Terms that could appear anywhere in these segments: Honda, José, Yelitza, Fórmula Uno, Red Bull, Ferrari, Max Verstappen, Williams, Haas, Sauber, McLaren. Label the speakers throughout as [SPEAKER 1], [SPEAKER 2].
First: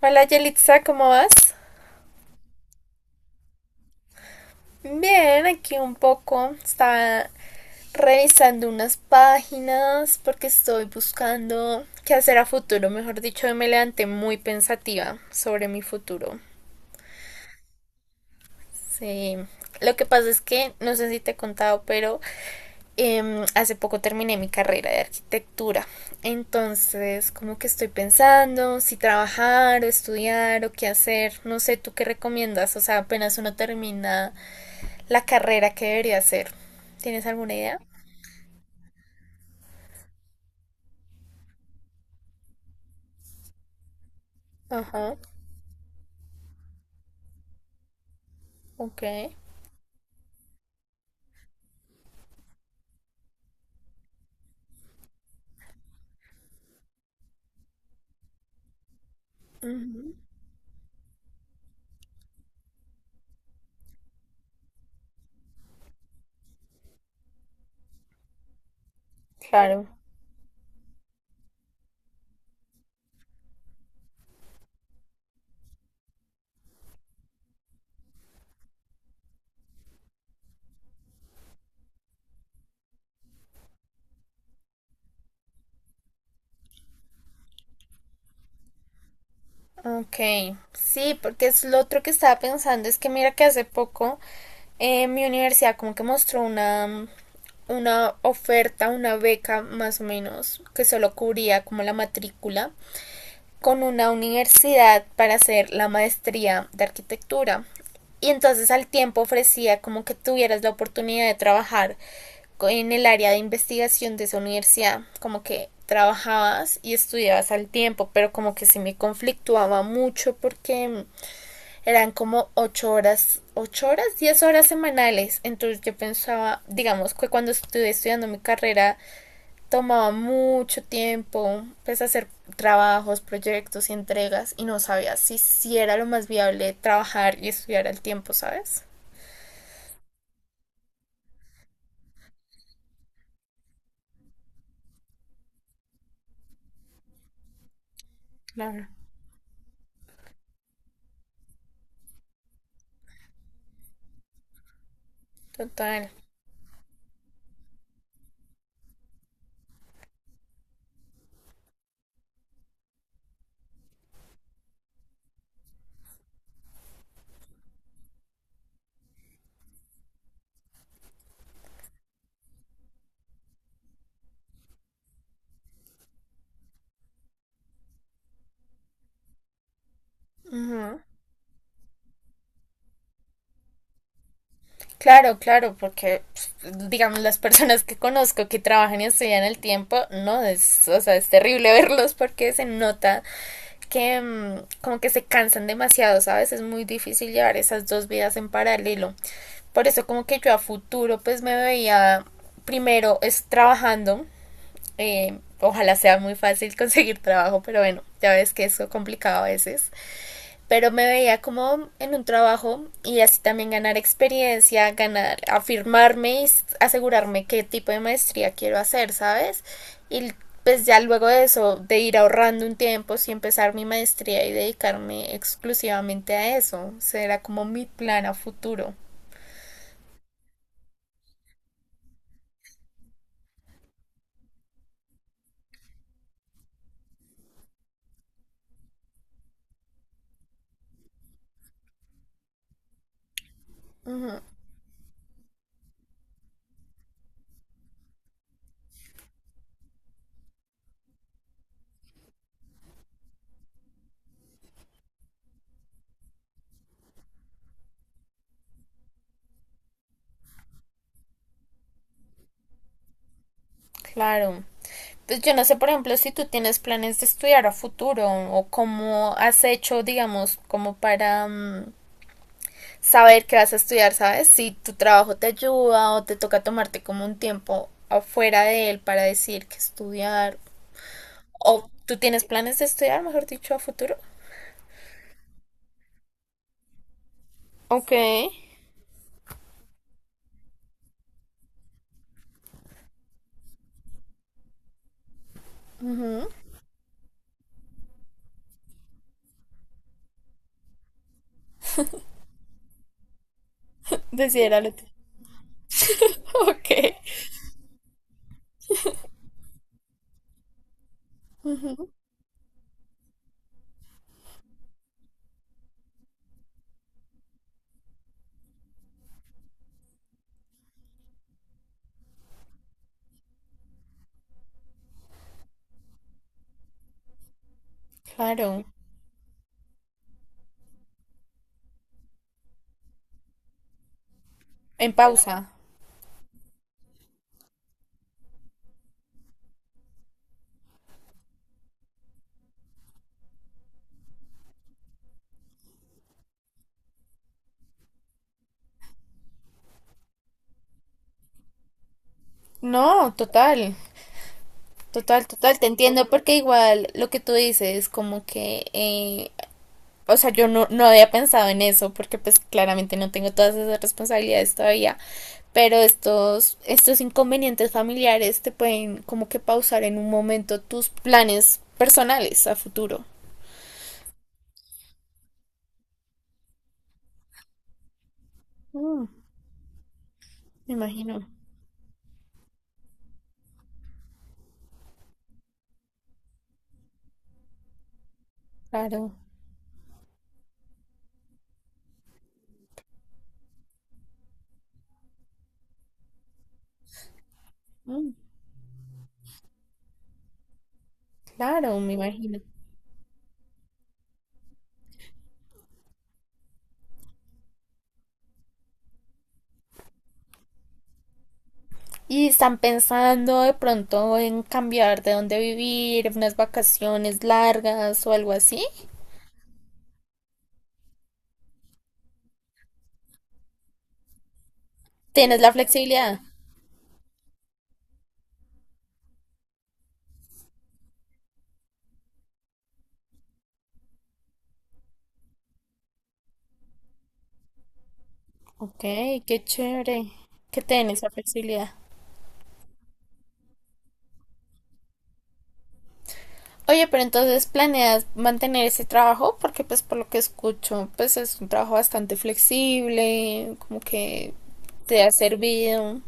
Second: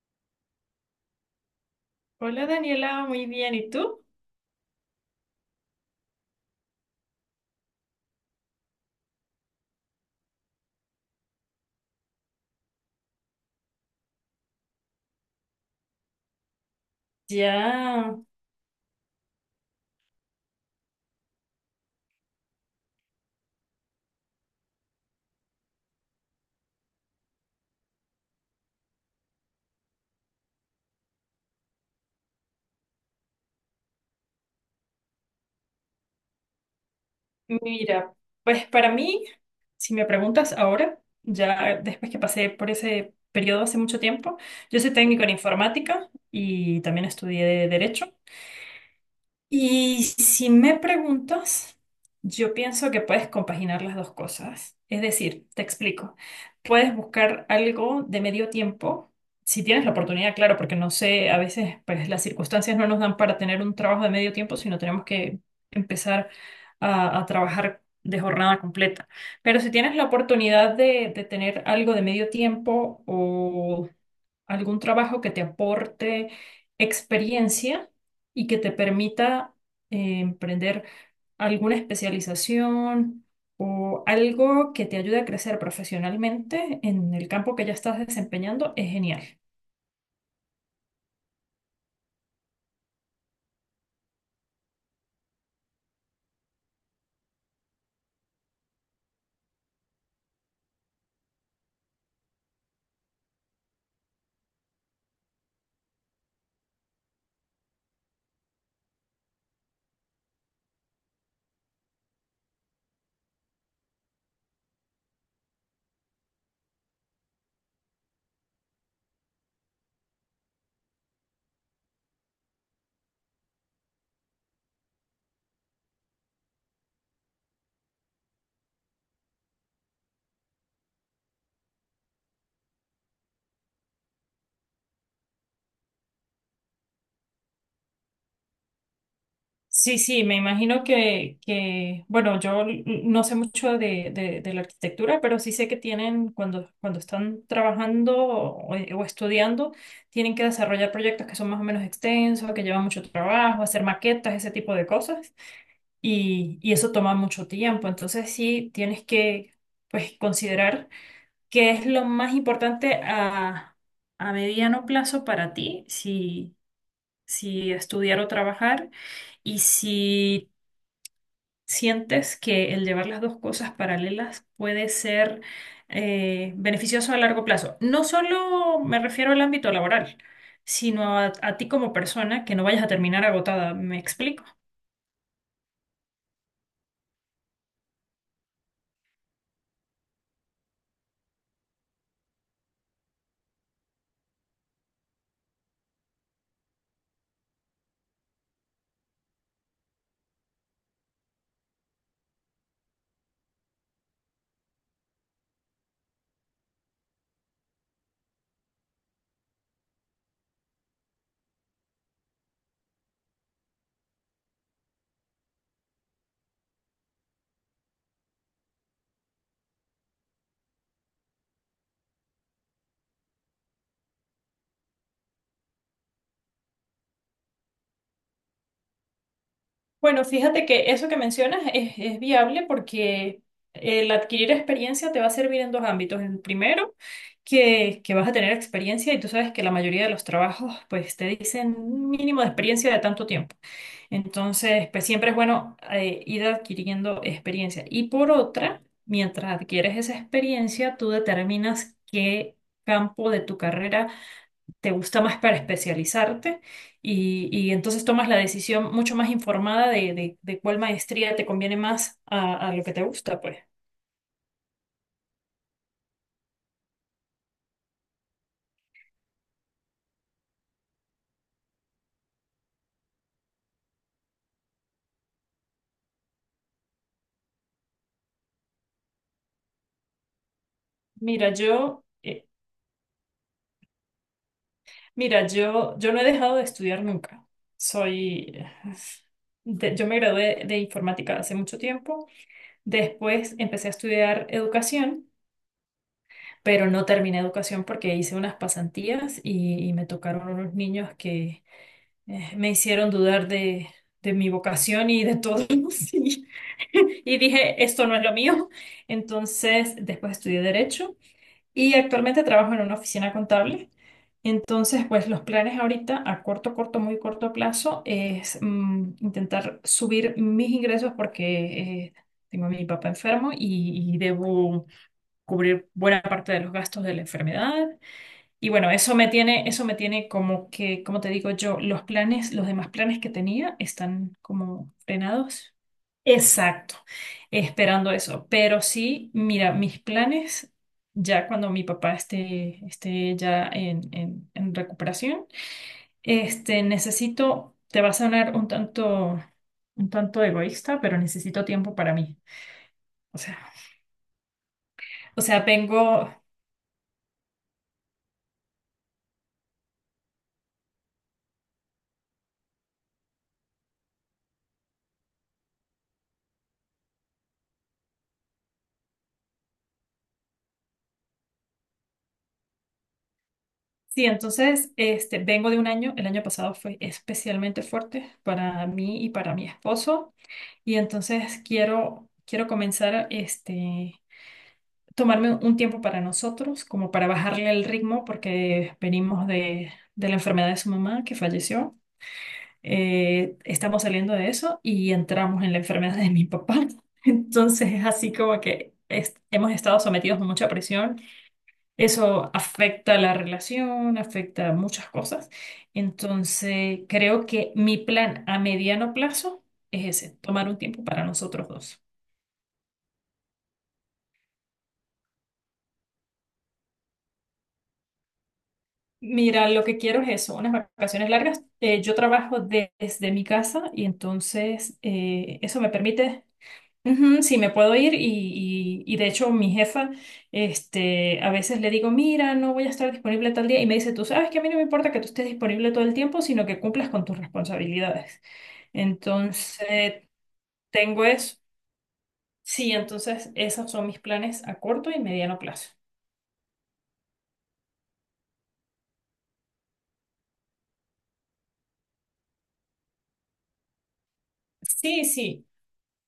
[SPEAKER 1] Hola Yelitza, ¿cómo vas?
[SPEAKER 2] Hola Daniela, muy bien. ¿Y tú?
[SPEAKER 1] Bien, aquí un poco. Estaba revisando unas páginas porque estoy buscando qué hacer a futuro. Mejor dicho, me levanté muy pensativa sobre mi futuro.
[SPEAKER 2] Ya,
[SPEAKER 1] Sí. Lo que pasa es que, no sé si te he contado, pero hace poco terminé mi carrera de arquitectura. Entonces, como que estoy pensando si trabajar o estudiar o qué hacer. No sé, ¿tú qué recomiendas? O sea, apenas uno termina la carrera, que debería hacer? ¿Tienes alguna idea?
[SPEAKER 2] mira, pues para mí, si me preguntas ahora, ya después que pasé por ese periodo hace mucho tiempo, yo soy
[SPEAKER 1] Ajá,
[SPEAKER 2] técnico en informática y también estudié derecho.
[SPEAKER 1] ok.
[SPEAKER 2] Y si me preguntas, yo pienso que puedes compaginar las dos cosas. Es decir, te explico, puedes buscar algo de medio tiempo, si tienes la
[SPEAKER 1] Ujú,
[SPEAKER 2] oportunidad, claro, porque no sé, a veces pues las circunstancias no nos dan para tener un trabajo de medio tiempo, sino tenemos que empezar a trabajar de jornada completa. Pero si
[SPEAKER 1] claro.
[SPEAKER 2] tienes la oportunidad de tener algo de medio tiempo o algún trabajo que te aporte experiencia y que te permita emprender alguna especialización o algo que te ayude a crecer profesionalmente en el campo que ya estás desempeñando, es genial.
[SPEAKER 1] Ok, sí, porque es lo otro que estaba pensando, es que mira que hace poco mi universidad como que mostró una oferta, una beca más o menos, que solo cubría como la matrícula con una universidad para hacer la maestría de arquitectura. Y entonces al tiempo ofrecía como que tuvieras la oportunidad de trabajar en el área de investigación de esa universidad, como que trabajabas y estudiabas al tiempo, pero como que sí me conflictuaba mucho porque eran como 8 horas, 8 horas, 10 horas semanales. Entonces yo pensaba, digamos que cuando estuve estudiando mi carrera tomaba mucho tiempo, empecé a hacer trabajos, proyectos y entregas y no sabía si era lo más viable trabajar y estudiar al tiempo, ¿sabes?
[SPEAKER 2] Sí, sí, me imagino que bueno, no sé mucho de, de la arquitectura, pero sí sé que tienen, cuando, cuando están trabajando
[SPEAKER 1] Claro.
[SPEAKER 2] o estudiando, tienen que desarrollar proyectos que son más o menos extensos, que llevan mucho trabajo, hacer maquetas, ese tipo de cosas,
[SPEAKER 1] Total.
[SPEAKER 2] y eso toma mucho tiempo. Entonces sí, tienes que, pues, considerar qué es lo más importante a mediano plazo para ti, si, si estudiar o trabajar. Y si ¿sientes que el llevar las dos cosas paralelas puede ser beneficioso a largo plazo? No solo me refiero al ámbito laboral,
[SPEAKER 1] Ujú.
[SPEAKER 2] sino a ti como persona, que no vayas a terminar agotada. ¿Me explico?
[SPEAKER 1] Claro, claro, porque pues, digamos, las personas que conozco que trabajan y estudian al tiempo, no, es, o sea, es terrible verlos porque se nota que como que se cansan demasiado, ¿sabes? Es muy difícil llevar esas dos vidas en paralelo. Por eso como que yo a futuro pues me veía primero es trabajando. Ojalá sea muy fácil conseguir trabajo, pero bueno, ya ves que es complicado a veces, pero me veía como en un trabajo y así también ganar experiencia, ganar, afirmarme y asegurarme qué tipo de maestría quiero hacer, ¿sabes? Y pues ya luego de eso, de ir ahorrando un tiempo, sí empezar mi maestría y dedicarme exclusivamente a eso, será como mi plan a futuro,
[SPEAKER 2] Bueno, fíjate que eso que mencionas es viable porque el adquirir experiencia te va a servir en dos ámbitos. El primero, que vas a tener experiencia y tú sabes que la mayoría de los trabajos pues te dicen un mínimo de experiencia de tanto tiempo. Entonces, pues siempre es bueno ir adquiriendo experiencia. Y por otra, mientras adquieres esa experiencia, tú determinas qué campo de tu carrera te gusta más para especializarte y entonces tomas la decisión mucho más informada de, de cuál maestría te conviene más a lo que te gusta, pues.
[SPEAKER 1] claro. Pues yo no sé, por ejemplo, si tú tienes planes de estudiar a futuro o cómo has hecho, digamos, como para saber qué vas a estudiar, ¿sabes? Si tu trabajo te ayuda o te toca tomarte como un tiempo afuera de él para decir qué estudiar.
[SPEAKER 2] Mira,
[SPEAKER 1] O
[SPEAKER 2] yo,
[SPEAKER 1] tú tienes
[SPEAKER 2] eh,
[SPEAKER 1] planes de estudiar, mejor dicho, a futuro.
[SPEAKER 2] mira, yo, yo no he dejado de estudiar nunca.
[SPEAKER 1] Ok,
[SPEAKER 2] Soy, yo me gradué de informática hace mucho tiempo. Después empecé a estudiar educación, pero no terminé educación porque hice unas pasantías y me tocaron unos niños que me hicieron dudar de mi
[SPEAKER 1] desidéralo tú.
[SPEAKER 2] vocación y de todo. Sí.
[SPEAKER 1] Ok.
[SPEAKER 2] Y dije, esto no es lo mío. Entonces, después estudié derecho y actualmente trabajo en una oficina contable. Entonces, pues los planes ahorita a corto, corto, muy corto plazo es intentar subir mis ingresos porque tengo a mi papá enfermo y debo cubrir buena parte de los gastos de la enfermedad. Y
[SPEAKER 1] Claro,
[SPEAKER 2] bueno, eso me tiene como que, como te digo yo, los planes, los demás planes que tenía están como
[SPEAKER 1] en pausa.
[SPEAKER 2] frenados. Exacto, esperando eso. Pero sí, mira, mis planes, ya cuando mi papá esté, esté ya en, en recuperación, este, necesito, te va a sonar un tanto egoísta, pero necesito tiempo para mí.
[SPEAKER 1] No,
[SPEAKER 2] O sea,
[SPEAKER 1] total,
[SPEAKER 2] o
[SPEAKER 1] total,
[SPEAKER 2] sea,
[SPEAKER 1] total, te entiendo.
[SPEAKER 2] vengo,
[SPEAKER 1] Porque igual lo que tú dices, como que, o sea, yo no había pensado en eso, porque pues claramente no tengo todas esas responsabilidades todavía, pero estos, estos inconvenientes familiares te pueden como que pausar en un momento tus planes personales a futuro.
[SPEAKER 2] sí, entonces, este, vengo de un año, el año pasado fue especialmente fuerte para mí
[SPEAKER 1] Mm,
[SPEAKER 2] y para mi esposo,
[SPEAKER 1] me
[SPEAKER 2] y
[SPEAKER 1] imagino,
[SPEAKER 2] entonces quiero, quiero comenzar, este tomarme un tiempo para nosotros, como para bajarle el ritmo, porque
[SPEAKER 1] claro.
[SPEAKER 2] venimos de la enfermedad de su mamá que falleció. Estamos saliendo de eso y entramos en la enfermedad de mi papá. Entonces es así
[SPEAKER 1] Mm,
[SPEAKER 2] como que hemos estado sometidos a mucha presión.
[SPEAKER 1] claro, me
[SPEAKER 2] Eso
[SPEAKER 1] imagino.
[SPEAKER 2] afecta la relación, afecta muchas cosas. Entonces creo que mi plan a mediano plazo es ese, tomar un tiempo para nosotros dos.
[SPEAKER 1] Y están pensando de pronto en cambiar de dónde vivir, unas vacaciones largas o algo así.
[SPEAKER 2] Mira, lo que quiero es eso, unas vacaciones largas. Yo trabajo desde mi casa y entonces
[SPEAKER 1] ¿Tienes la
[SPEAKER 2] eso me
[SPEAKER 1] flexibilidad?
[SPEAKER 2] permite, ujú, sí, me puedo ir y, y de hecho mi jefa, este, a veces le digo, mira, no voy a estar disponible tal día y me dice, tú sabes que a mí no me importa que tú estés disponible todo el tiempo, sino que cumplas con tus responsabilidades.
[SPEAKER 1] Ok, qué
[SPEAKER 2] Entonces,
[SPEAKER 1] chévere que tienes
[SPEAKER 2] tengo
[SPEAKER 1] esa
[SPEAKER 2] eso.
[SPEAKER 1] flexibilidad.
[SPEAKER 2] Sí, entonces esos son mis planes a corto y mediano plazo.
[SPEAKER 1] Oye, pero entonces planeas mantener ese trabajo porque pues por lo que escucho, pues es un trabajo bastante flexible, como que te
[SPEAKER 2] Sí,
[SPEAKER 1] ha
[SPEAKER 2] sí.
[SPEAKER 1] servido.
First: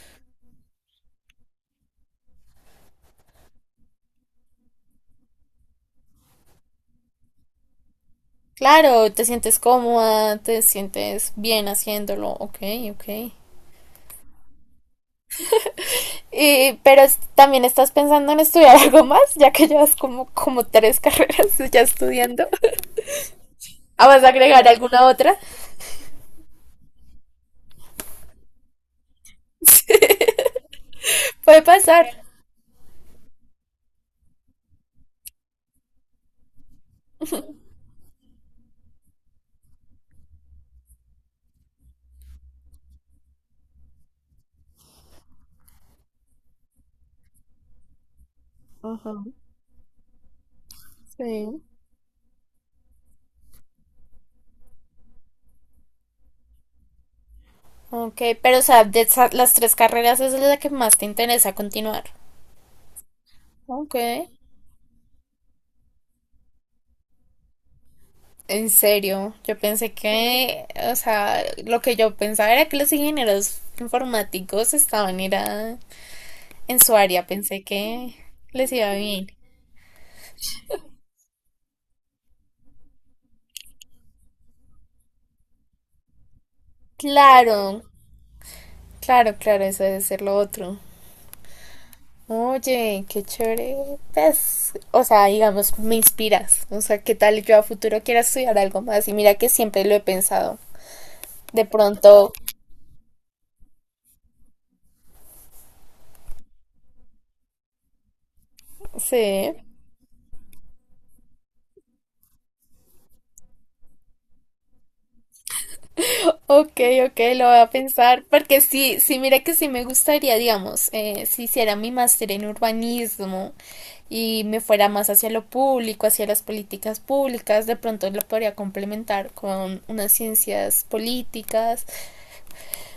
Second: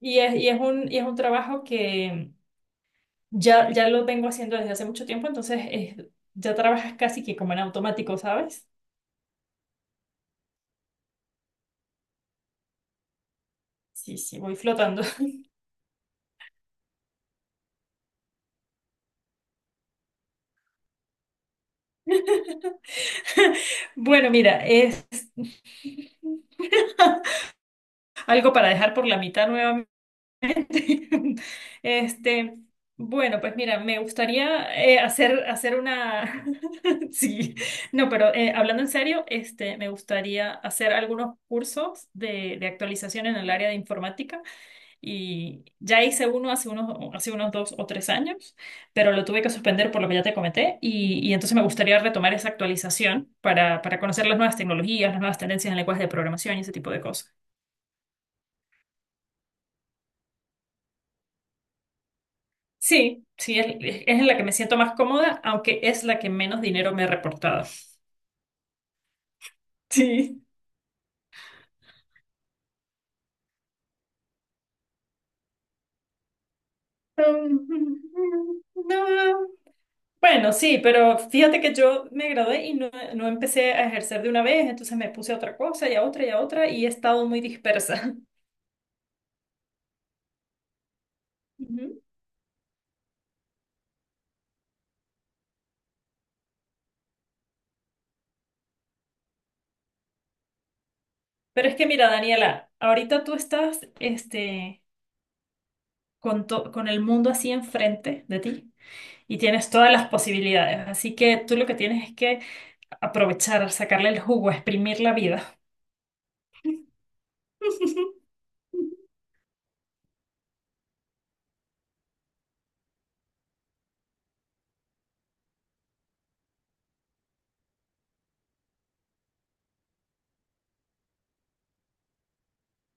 [SPEAKER 2] Y es un trabajo que... Ya, ya lo vengo haciendo desde hace mucho tiempo, entonces ya trabajas casi que como en automático, ¿sabes?
[SPEAKER 1] Claro, te sientes cómoda, te sientes bien haciéndolo, ok, ok.
[SPEAKER 2] Sí, sí, voy flotando.
[SPEAKER 1] Y, también estás pensando en estudiar algo más, ya que llevas como, como tres carreras ya estudiando. ¿Ah, vas a
[SPEAKER 2] Bueno, mira,
[SPEAKER 1] agregar alguna
[SPEAKER 2] es
[SPEAKER 1] otra?
[SPEAKER 2] algo para dejar por la mitad nuevamente.
[SPEAKER 1] Puede pasar.
[SPEAKER 2] Este, bueno, pues mira, me gustaría hacer, hacer una... Sí, no, pero hablando en serio, este, me gustaría hacer algunos cursos de actualización en el área de informática. Y ya hice uno hace unos 2 o 3 años, pero
[SPEAKER 1] Ajá,
[SPEAKER 2] lo tuve que suspender por lo que ya te comenté. Y entonces
[SPEAKER 1] sí.
[SPEAKER 2] me gustaría retomar esa actualización para conocer las nuevas tecnologías, las nuevas tendencias en lenguajes de programación y ese tipo de cosas.
[SPEAKER 1] Ok, pero o sea, las tres carreras, esa es la que más te interesa continuar.
[SPEAKER 2] Sí, sí,
[SPEAKER 1] Ok,
[SPEAKER 2] es en la que me siento más cómoda, aunque es la que menos dinero me ha reportado.
[SPEAKER 1] en serio, yo pensé
[SPEAKER 2] Sí.
[SPEAKER 1] que, o sea, lo que yo pensaba era que los ingenieros informáticos estaban era en su área, pensé
[SPEAKER 2] Um,
[SPEAKER 1] que les iba bien.
[SPEAKER 2] No. Bueno, sí, pero fíjate que yo me gradué y no, no empecé a ejercer de una vez, entonces me puse a otra cosa y a otra y a otra y he estado muy
[SPEAKER 1] Claro,
[SPEAKER 2] dispersa.
[SPEAKER 1] claro, claro, eso debe ser lo otro.
[SPEAKER 2] Ujú.
[SPEAKER 1] Oye, qué chévere. Pues, o sea, digamos, me inspiras. O sea, ¿qué tal yo a futuro quiera estudiar algo más? Y mira que siempre lo he pensado. De
[SPEAKER 2] Pero es que mira,
[SPEAKER 1] pronto,
[SPEAKER 2] Daniela, ahorita tú estás este, con, con el mundo así enfrente de ti
[SPEAKER 1] sí.
[SPEAKER 2] y tienes todas las posibilidades. Así que tú lo que tienes es que aprovechar, sacarle el jugo, exprimir la vida.
[SPEAKER 1] Ok, ok, lo voy a pensar, porque sí, sí, mira que sí me gustaría, digamos, si hiciera mi máster en urbanismo y me fuera más hacia lo público, hacia las políticas públicas, de pronto lo podría complementar con unas ciencias políticas.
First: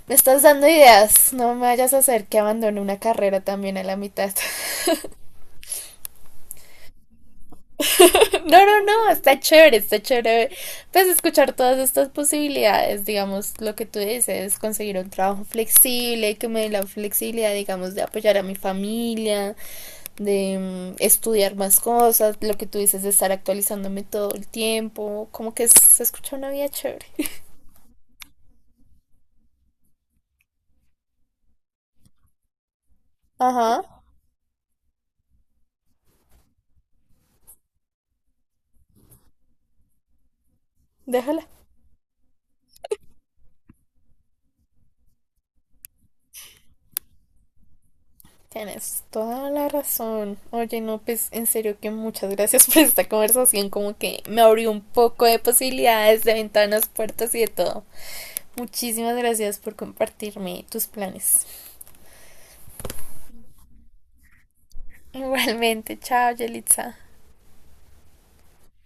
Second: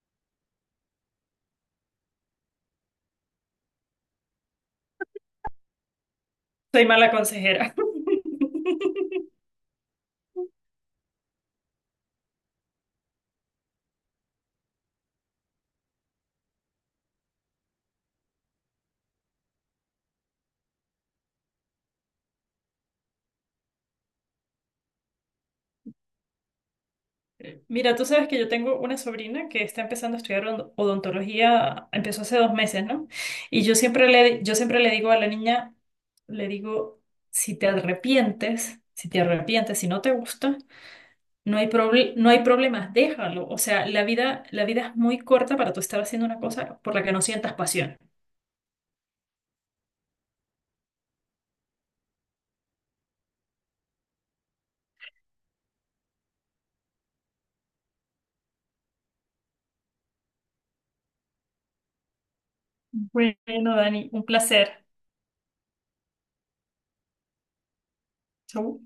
[SPEAKER 1] Me estás dando ideas, no me vayas a hacer que abandone una carrera también a la mitad.
[SPEAKER 2] Soy mala consejera.
[SPEAKER 1] No, no, no, está chévere, está chévere. Pues escuchar todas estas posibilidades, digamos, lo que tú dices, conseguir un trabajo flexible, que me dé la flexibilidad, digamos, de apoyar a mi familia, de estudiar más cosas, lo que tú dices de estar actualizándome todo el tiempo, como que se escucha una vida chévere.
[SPEAKER 2] Mira, tú sabes que yo tengo una sobrina que está empezando a estudiar odontología, empezó hace 2 meses, ¿no? Y
[SPEAKER 1] Ajá,
[SPEAKER 2] yo siempre le digo a la niña, le digo, si te arrepientes, si te arrepientes, si no te gusta,
[SPEAKER 1] déjala.
[SPEAKER 2] no hay no hay problemas, déjalo. O sea, la vida es muy corta para tú estar haciendo una cosa por la que no sientas pasión.
[SPEAKER 1] Tienes toda la razón. Oye, no, pues en serio que muchas gracias por esta conversación, como que me abrió un poco de posibilidades, de ventanas, puertas y de todo. Muchísimas gracias por compartirme tus planes.
[SPEAKER 2] Bueno, Dani, un placer.
[SPEAKER 1] Igualmente, chao, Yelitza.
[SPEAKER 2] Chau.